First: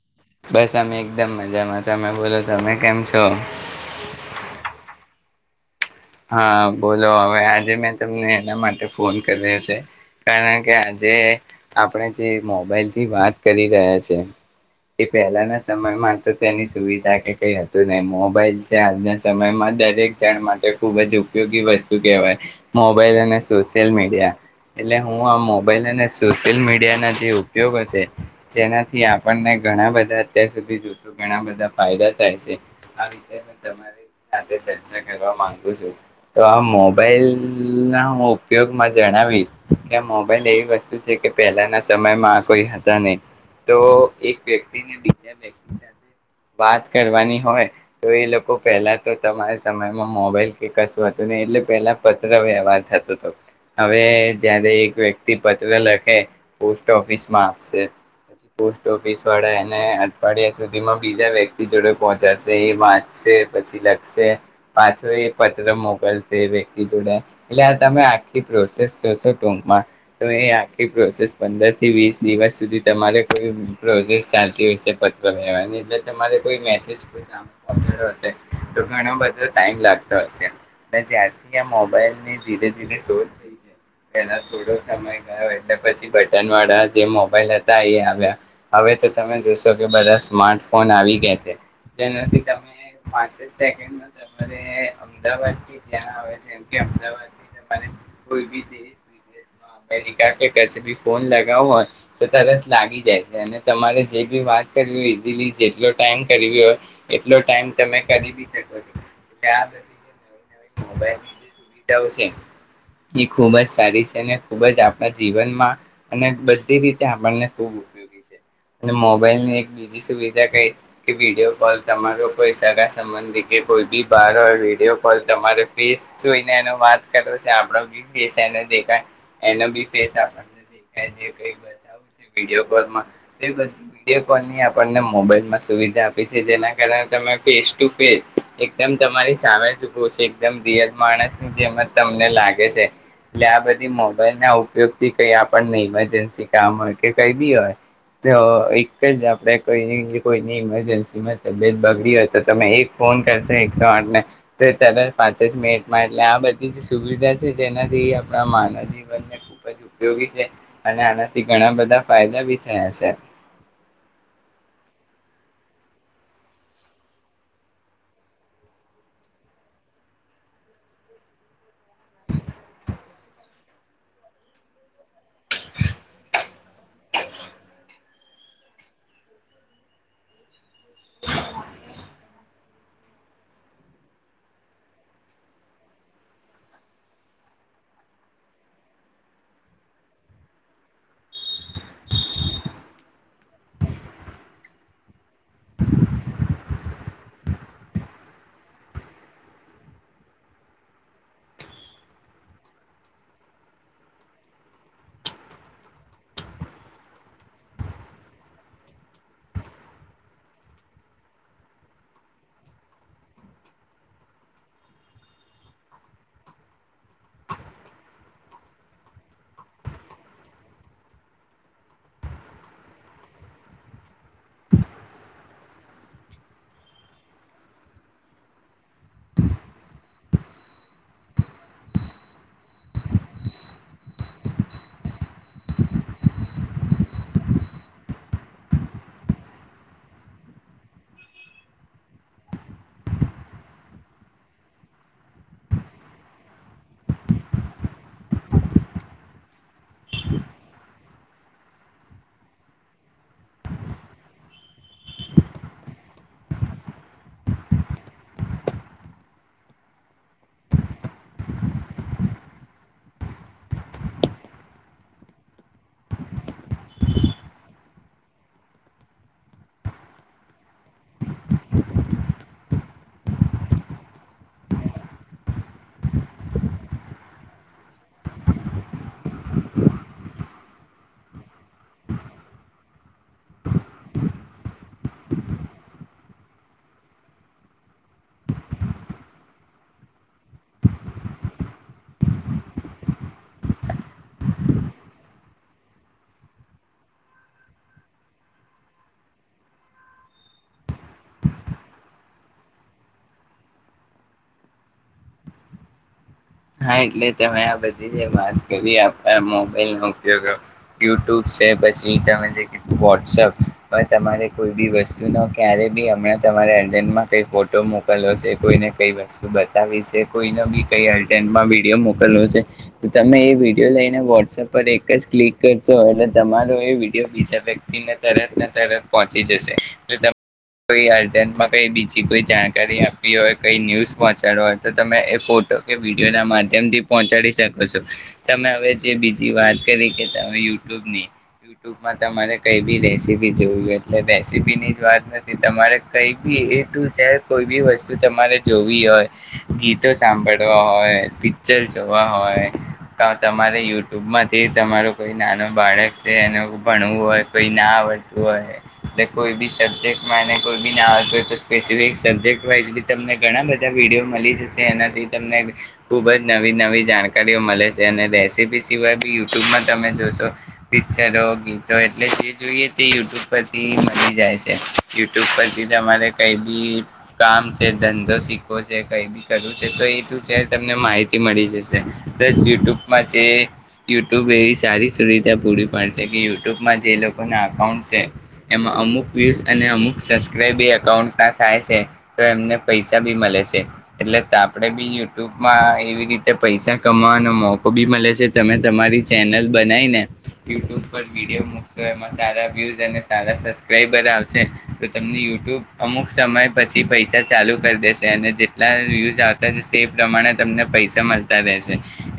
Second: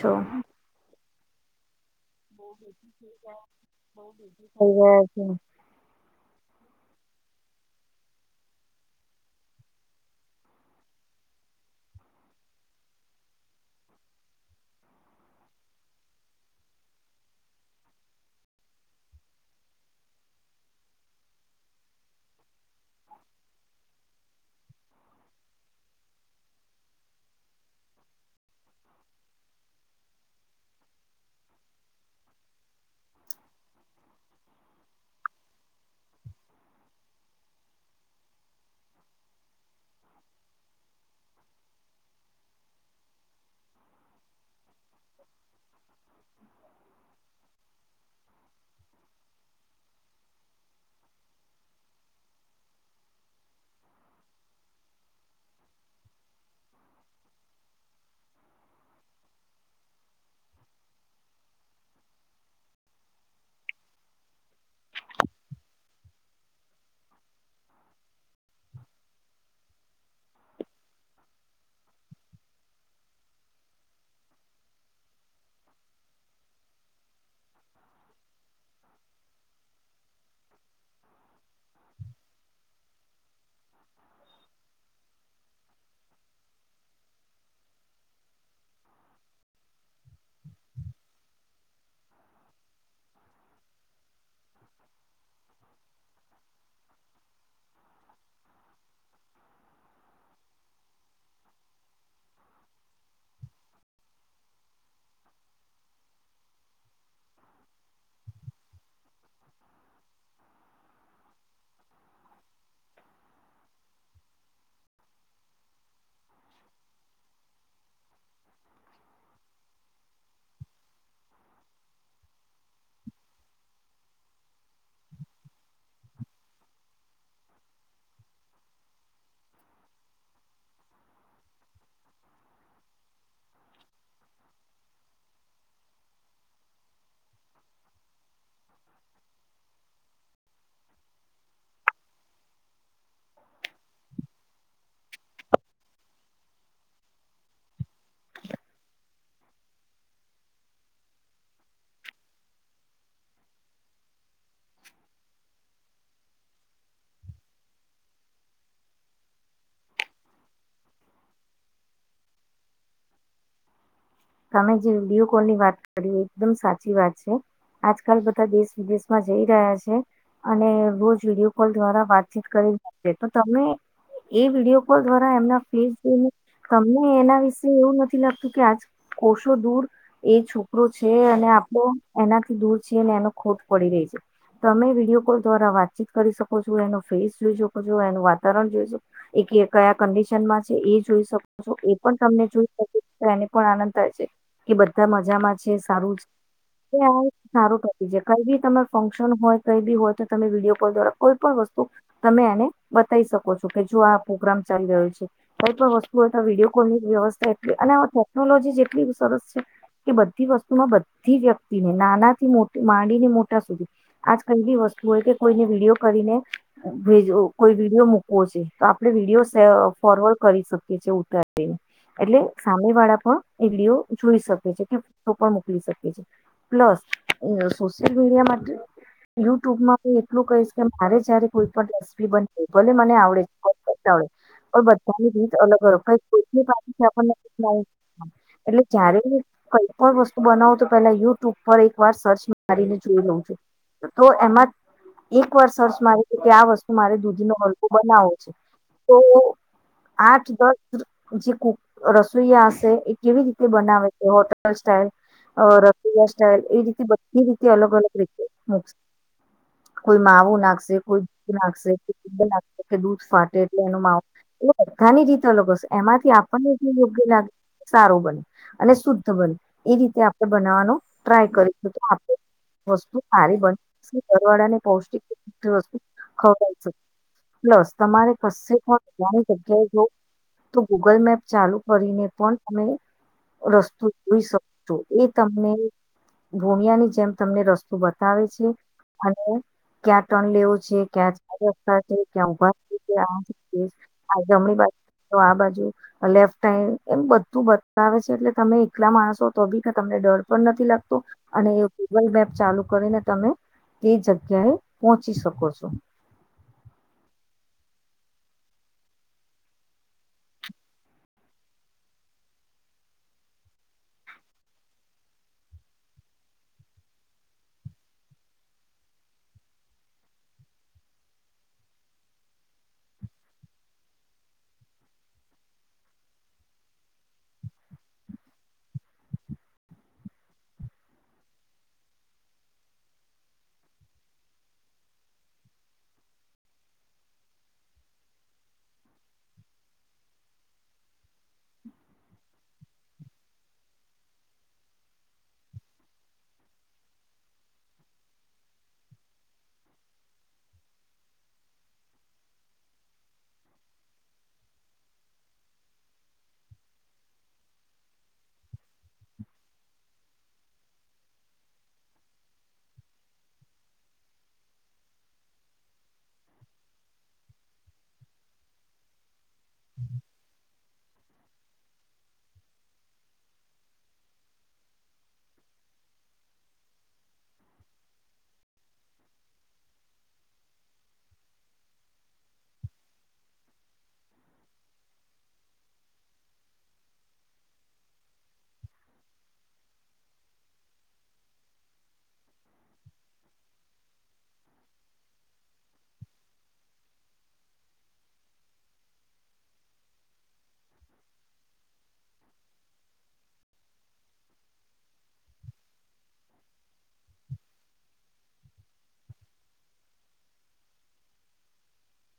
છો? બસ આમ એક એકદમ મજામાં. તમે બોલો તમે કેમ છો [inaudible] [inaudible] હા બોલો હવે આજે મેં તમને એના માટે ફોન કર્યો છે કારણ કે આજે આપણે જે મોબાઈલ થી વાત કરી રહ્યા છે એ પહેલાના સમયમાં તો તેની સુવિધા કે કઈ હતું નઈ મોબાઈલ છે આજના સમયમાં દરેક જણ માટે ખૂબ જ ઉપયોગી વસ્તુ કહેવાય. મોબાઈલ અને સોશિયલ મીડિયા એટલે હું આ મોબાઈલ અને સોશિયલ મીડિયા ના જે ઉપયોગો સે જેનાથી આપણને ઘણા બધા અત્યાર સુધી જોશું ઘણા બધા ફાયદા થાય સે આ વિષય પર તમારી સાથે ચર્ચા કરવા માંગુ છું. તો આ મોબાઈલ ના હું ઉપયોગમાં જણાવીશ કે આ મોબાઈલ એવી વસ્તુ છે કે પહેલાના સમયમાં આ કોઈ હતા નહી તો એક વ્યક્તિને બીજા વ્યક્તિ સાથે વાત કરવાની હોય તો એ લોકો પહેલા તો તમારા સમયમાં મોબાઈલ કે કસુ હતું નઈ એટલે પેલા પત્ર વ્યવહાર થતો હતો હવે જયારે એક વ્યક્તિ પત્ર લખે પોસ્ટ ઓફિસમાં આપશે પછી પોસ્ટ ઓફિસ વાળા એને અઠવાડિયા સુધીમાં બીજા વ્યક્તિ જોડે પહોંચાડશે એ વાંચશે પછી લખશે પાછો એ પત્ર મોકલશે એ વ્યક્તિ જોડે એટલે આ તમે આખી પ્રોસેસ જોશો ટૂંકમાં તો એ આખી પ્રોસેસ પંદરથી વીસ દિવસ સુધી તમારે કોઈ પ્રોસેસ ચાલતી હોયશે પત્ર લહેરવાની એટલે તમારે કોઈ મેસેજ કો સા્યો હશે તો ઘણો બધો ટાઈમ લાગશે. જ્યારથી આ મોબાઈલની ધીરે ધીરે શોધ થઈ છે પહેલા થોડો સમય ગયો એટલે પછી બટનવાળા જે મોબાઈલ હતા એ આવ્યા હવે તો તમે જોશો કે બધા સ્માર્ટ ફોન આવી ગયા છે જેનાથી તમે પાંચ સેકન્ડમાં તમારે અમદાવાદથી જ્યાં આવે જેમ કે અમદાવાદથી તમારે કોઈ બી દેશ વિદેશમાં અમેરિકા કે કશે બી ફોન લગાવવો હોય તો તરત લાગી જાય છે અને તમારે જે બી વાત કરવી હો ઇઝીલી જેટલો ટાઈમ કરવી હોય એટલો ટાઈમ તમે કરી બી શકો છો એટલે આ. મોબાઈલની સુવિધાઓ છે એ ખુબ જ સારી છે અને ખુબ જ આપણા જીવનમાં અને બધી રીતે આપણને ખૂબ ઉપયોગી છે અને મોબાઈલની એક બીજી સુવિધા કઈ કે વિડીયો કોલ તમારો કોઈ સગા સંબંધી કે કોઈ બી બાર હોય વિડીયો કોલ તમારે ફેસ જોઈને એનો વાત કરો છે આપણો બી ફેસ એ દેખાય એનો બી ફેસ આપણને દેખાય છે કઈક બતાવ વિડીયો કોલમાં વિડીયો કોલની આપણને મોબાઈલમાં સુવિધા આપી છે જેના કારણે તમે ફેસ ટુ ફેસ એકદમ તમારી સામે એકદમ રિયલ માણસ જેમ જ તમને લાગે છે એટલે આ બધી મોબાઈલ ના ઉપયોગથી કઈ આપણને ઈમરજન્સી કામ હોય કે કઈ બી હોય તો એક જ આપણે કોઈ કોઈની ઈમરજન્સીમાં તબિયત બગડી હોય તો તમે એક ફોન કરશો એકસો આઠને તો ત્યારે પાંચે જ મેિનટમાં એટલે આ બધી જ સુવિધા છે જેનાથી આપણા માનવ જીવનને ખૂબ જ ઉપયોગી છે અને આનાથી ઘણા બધા ફાયદા બી થયા છે. તમે જે વિડીિયો કોલ ની વાત કરી એકદમ સાચી વાત છે આજકાલ બધા દેશ વિદેશમાં જઈ રહ્યા છે અને રોજ વિડીિયો કોલ દ્વારા વાતચીત કરી રહ્યા છે તો તમે એ વિડીયો કોલ દ્વારા એમના ફેસ જોઈને તમને એના વિશે એવું નથી લાગતું કે આજ કોષો દૂર એ છોકરો છે અને આપણો એનાથી દૂર છેને એનો ખોટ પડી રહી છે તમે વિડીયો કોલ દ્વારા વાતચીત કરી શકો છો એનો ફેસ જોઈ શકો છો એનું વાતાવરણ જોઈ શકો એ કયા કંડિશનમાં છે એ જોઈ શકો છો એ પણ તમને જોઈ શકે છે. પણ આનંદ થાય છે કે બધા મજામાં છે સારું છે એ આ સારું થતી છે કઈ બી તમેં ફંક્શન હોય કઈ બી હોય તો તમે વિડીિયો કોલ દ્વારા કોઈ પણ વસ્તુ તમે એને બતાવી શકો છો કે જો આ પ્રોગ્રામ ચાલી રહ્યો છે કોઈ પણ વસ્તુ હોય તો વિડીિયો કોલ ની વ્યવસ્થા એટલી અને ટેકનોલોજી જેટલી સરસ છે કે બધી વસ્તુમાં બધી વ્યક્તિને નાનાથી માંડીને મોટા સુધી આજ કઈ બી વસ્તુ હોય કે કોઈને વિડીિયો કરીને ભેજો કોઈ વિડીયો મૂકવો છે તો આપણે વિડીયો ફોરવર્ડ કરી શકીએ છેએ ઉતારીને એટલે સામે વાળા વિડીયો જોઈ શકે છે કે ફોટો પણ મોકલી શકે છે પ્લસ સોશિયલ મીડિયા માટે યુટ્યુબ માંબી એટલું કહીશ કે મારે જયારે કોઈ પણ રેસીપી બને ભલે મને આવડે છેેકે [unintelligible] પણ બધાની રીત અલગ [unintelligible] એટલે જયારે હું કઈ પણ વસ્તુ બનાવું તો પેલા યુટ્યુબ પર એક વાર સર્ચ મારીને જોઈ લઉં છું તો એમાં એક વાર સર્ચ મારી કે આ વસ્તુ મારે દૂધી નો હલવો બનાવો છે તો આઠ દસ જે કુ રસોઈયા એ કેવી રીતે બનાવે છે હોટલ સ્ટાઈલ રસોઈયા સ્ટાઈલ એ રીતે બધી રીતે અલગ અલગ રીતે કોઈ માવું નાખશે કોઈ દૂધ નાખશે નાખશે કે દૂધ ફાટે એટલે એનો માવું એ બધાની રીતે અલગ હશે એમાંથી આપણને એટલું યોગ્ય લાગે સારું બને અને શુદ્ધ બને એ રીતે આપણે બનાવવાનો ટ્રાય કરીશું તો આપ વસ્તુ સારી બરવાળાને પષ્ટિકસ્ ખ પ્લસ તમારે પણવાની જગ્યાએ તો ગૂગલ મેપ ચાલુ કરીને પણ તમે રસ્તો જોઈ શકો છો એ તમને ભોણિયાની જેમ તમને રસ્તો બતાવે છે અને ક્યાં ટર્ન લેવું છે ક્યાં ચાર રસ્તા છે ક્યાં ઉભા જમણી બા આ બાજુ લેફ્ટ ટાઈમ એમ તું બતાવે છે એટલે તમે એકલા માણસો તો બી કે તમને ડર પણ નથી લાગતો અને એ ગૂગલ મેપ ચાલુ કરીને તમે એ જગ્યાએ પોહોંચી શકો છો. હા એટલે તમે આ બધી જે વાત કરી આપ મોબાઈલનો ઉપયોગ યુટ્યુબ છે પછી તમે જે ક વોટસઅપ હવે તમારે કોઈ બી વસ્તુ ન ક્યારે બી હમણાં તમારે અરજનમાં કોઈ ફોટો મોકલવો છે કોઈને કઈ વસ્તુ બતાવી છે કોઈ બી કઈ અર્જન્ટમાં વિડીયો મોકલવો છે તો તમે એ વિડીયો લઈને વોટ્સએપ પર એક જ ક્લિક કરશો એટલે તમારો એ વિડીયો બીજા વ્યક્તિને તરતના તરત પહોંચી જશે એટલે ત કોઈ અર્જન્ટમાં કંઈ બીજી કોઈ જાણકારી આપવી હોય કંઈ ન્યૂઝ પહોંચાડ્યો હોય તો તમે એ ફોટો વિડીયોના માધ્યમથી પહોંચાડી શકો છો તમે હવે જે બીજી વાત કરી કે તમે યુટ્યુબની યુટ્યુબમાં તમારે કઈ બી રેસીપી જોવી હો એટલે રેસીપીની જ વાત નથી તમારે કઈ બી એટું ઝેડ કોઈ બી વસ્તુ તમારે જોવી હોય ગીતો સાંભળ જોવા હોય પિક્ચર જોવા હોય તો તમારે યુટ્યુબમાંથી તમારો કોઈ નાનો બાળક છે એને ભણવું હોય કોઈ ના આવડતું હોય એટલે કોઈ બી સબ્જેક્ટમાં એને કોઈ બી ના આવડતું હોય સ્પેસિફિક સબ્જેક્ટ વાઇઝ બી તમને ઘણા બધા વિડીયો મળી જશે એનાથી તમને ખૂબ જ નવી નવી જાણકારીઓ મળે છે અને રેસીપી સિવાય બી યુટ્યુબમાં તમે જોશો પિક્ચરો ગીતો એટલે જે જોઈએ તે યુટ્યુબ પરથી મળી જાય છે યુટ્યુબ પરથી તમારે કઈ બી કામ છે ધંધો શીખવો છે કઈ બી કરવું છે તો એ તમને માહિતી મળી જશે પ્લસ યુટ્યુબમાં જે યુટ્યુબ એવી સારી સુવિધા પૂરી પાડશે કે યુટ્યુબમાં જે લોકોના અકાઉન્ટ છે એમાં અમુક વ્યૂઝ અને અમુક સબસ્ક્રાઈબ એ અકાઉન્ટના થાય છે તો એમને પૈસા બી મળે છે એટલે તો આપણે બી યુ યુટ્યુબમાં એવી રીતે પૈસા કમાવાનો મોકો બી મળે છે તમે તમારી ચેનલ બનાવીને યુટ્યુબ પર વિડીયો મૂકશો એમાં સારા વ્યૂઝ અને સારા સબસ્ક્રાઈબર આવશે તો તમને યુટ્યુબ અમુક સમય પછી પૈસા ચાલુ કરી દેશે અને જેટલા વ્યૂઝ આવતા જશે તે પ્રમાણે તમને પૈસા મળતા રહેશે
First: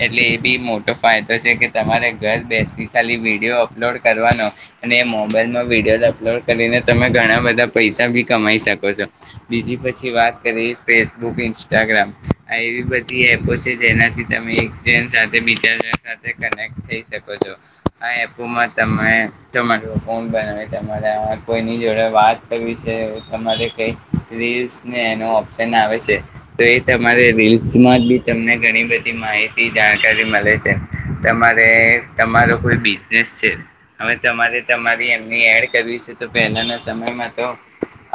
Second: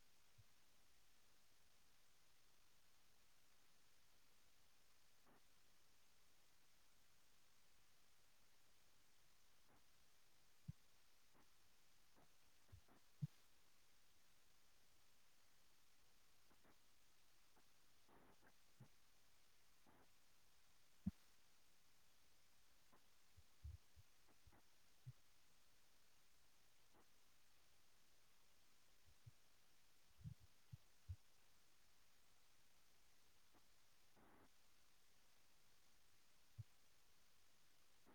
એટલે એ બી મોટો ફાયદો છે કે તમારે ઘર બેસી ખાલી વિડીયો અપલોડ કરવાનો અને એ મોબાઈલમાં વિડીયો અપલોડ કરીને તમે ઘણા બધા પૈસા બી કમાઈ શકો છો બીજી પછી વાત કરી ફેસબુક ઇન્સ્ટાગ્રામ આ એવી બધી એપો છે જેનાથી તમે એકજણ સાથે બીજા સાથે કનેક્ટ થઈ શકો છો આ એપોમાં તમે તમારું અકાઉન્ટ બનાવે તમારે કોઈની જોડે વાત કરવી છે તમારે કંઈક રીલ્સ ને એનો ઓપ્શન આવે છે તો એ તમારે રીલ્સમાં જ બી તમને ઘણી બધી માહિતી જાણકારી મળે છે તમારે તમારો કોઈ બિઝનેસ છે હવે તમારે તમારી એમની એડ કરવી છે તો પહેલાંના સમયમાં તો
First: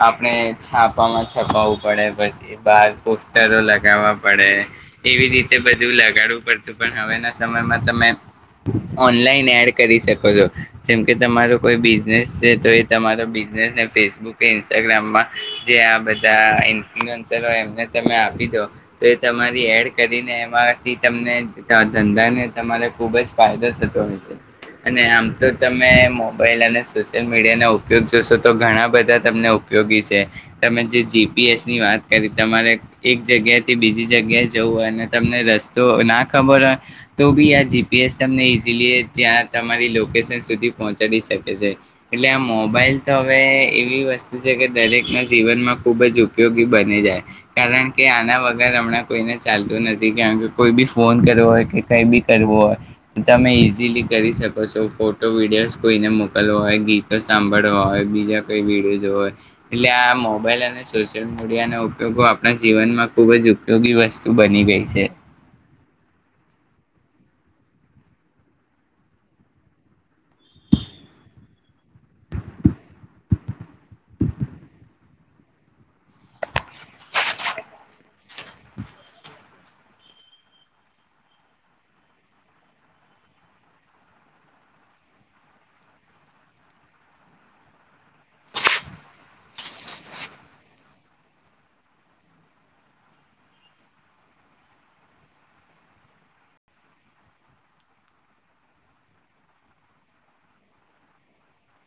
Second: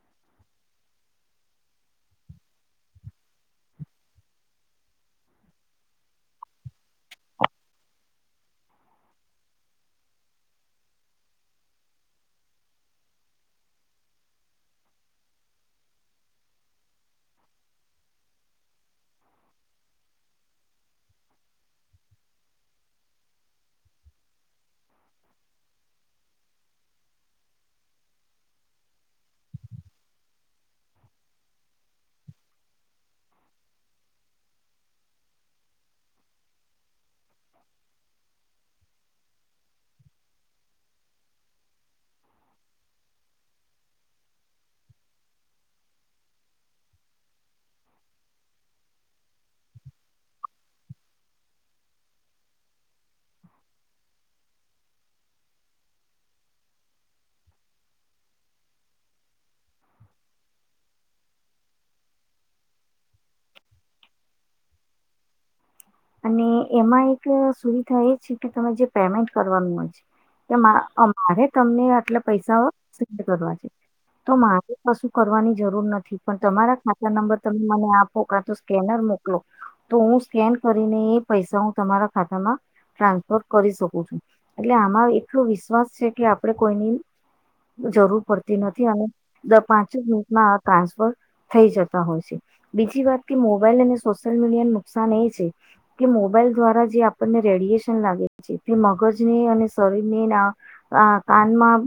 આપણે છાપમાં છપાવવું પડે પછી બહાર પોસ્ટરો લાગે લવા પડે એવી રીતે બધું લગાડવું પડતું પણ હવેના સમયમાં તમે ઓનલાઈન એડ કરી શકો છો જેમકે તમારો કોઈ બિઝનેસ છે તો એ તમારો બિઝનેસને ફેસબુક કે ઇન્સ્ટાગ્રામમાં જે આ બધા ઇન્ફ્લુઅન્સર હોય એમને તમે આપી દો તો એ તમારી એડ કરીને એમાંથી તમને ધંધાને તમારે ખુબ જ ફાયદો થતો હોયશે અને આમ તો તમે મોબાઈલ અને સોશિયલ મીડિયાનો ઉપયોગ જોશો તો ઘણા બધા તમને ઉપયોગી છે તમે જે જીપીએસની વાત કરી તમારે એક જગ્યાએ બીજી જગ્યાએ જવું હોય અને તમને રસ્તો ના ખબર હોય તો બી આ જીપીએસ તમને ઈઝીલી ત્યાં તમારી લોકેશન સુધી પહોંચાડી શકે છે એટલે આ મોબાઈલ તો હવે એવી વસ્તુ છે કે દરેકના જીવનમાં ખૂબ જ ઉપયોગી બની જાય કારણ કે આના હમણાં કોઈને ચાલતું નથી કારણ કે કોઈ બી ફોન કરવો હોય કે કંઈ બી કરવું હોય તમે ઇઝીલી કરી શકો છો ફોટો વિડીયોઝ કોઈને મોકલવો હોય ગીતો સાંભળવા હોય બીજા કોઈ વિડીયો જોવો હોય એટલે આ મોબાઈલ અને સોશિયલ મીડિયાના ઉપયોગો આપણા જીવનમાં ખૂબ જ ઉપયોગી વસ્તુ બની ગઈ છે. અને એમાં એક સુવિધા એ છે કે તમે જે પેમેન્ટ કરવાનું હોય છે એ મારે તમને આટલા પૈસા સેન્ડ કરવા છે તો મારે કશું કરવાની જરૂર નથી પણ તમારા ખાતા નંબર તમે મને આપો કાંતો સ્કેનર મોકલો તો હું સ્કેન કરીને એ પૈસા હું તમારા ખાતામાં ટ્રાન્સફર કરી શકું છું એટલે આમાં એટલો વિશ્વાસ છે કે આપણે કોઈની જરૂર પડતી નથી અને દ પાંચ મિનિટમાં આ ટ્રાન્સફર થઈ જતા હોય છે બીજી વાત કે મોબાઈલ અને સોશિયલ મીડિયા નુકસાન એ છે. કે મોબાઈલ દ્વારા જે આપણને રેડિએેશન લાગે છે તે મગજને અને શરીરને ના કાનમાં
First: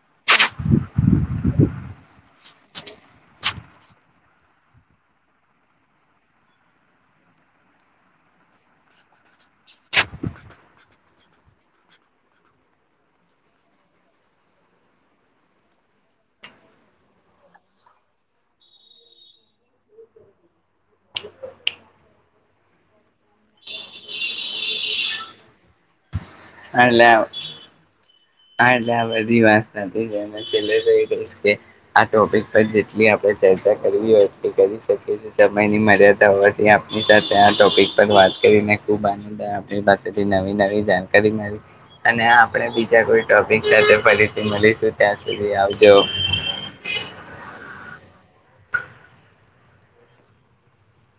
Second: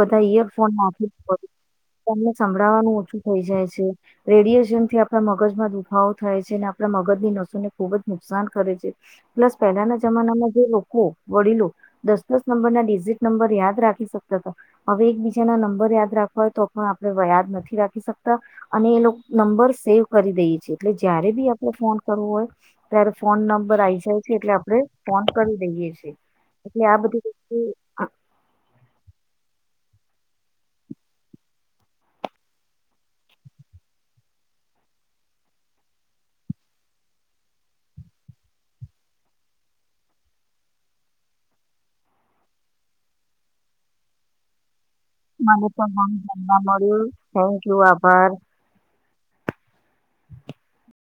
બધા ઈયરફોન નાખીને સંભળાવવાનું ઓછું થઈ જાય છે રેડિયેશનથી આપડા મગજમાં દુખાવો થાય છે અનેને આપણા મગજની નસોને ખુબ જ નુકસાન કરે છે પ્લસ પહેલાના જમાનામાં જે લોકો વડીલો દસ દસ નંબરના ડિઝિટ નંબર યાદ રાખી શકતા હતા હવે એકબીજાના નંબર યાદ રાખવા હોય તો પણ આપણે યાદ નથી રાખી શકતા અને એ લોકો નંબર સેવ કરી દઈએ છીએ એટલે જયારે બી આપણે ફોન કરવો હોય. ત્યારે ફોન નંબર આવીઈ જાય છે એટલે આપણે ફોન કરી દઈય છે. એટલે આ બધી વસ્તુ હ એટલે બધી વાત છેલ્લે તો રહીશ કે આ ટોપિક પર જેટલી આપણે ચર્ચા કરવી હોય એટલી કરી શકી સમયની મર્યાદા હોવાથી આપ સાથે આ ટોપીક પર વાત કરીને ખુબનંદ પાસેથી નવી નવી જાણકારી મળી અને આપણે બીજા કોઈ ટોપિક સાથે ફરીથી મલીશું મને તો બ જાનવા મળ્યું થેન્ક યુ આભાર. [unintelligible]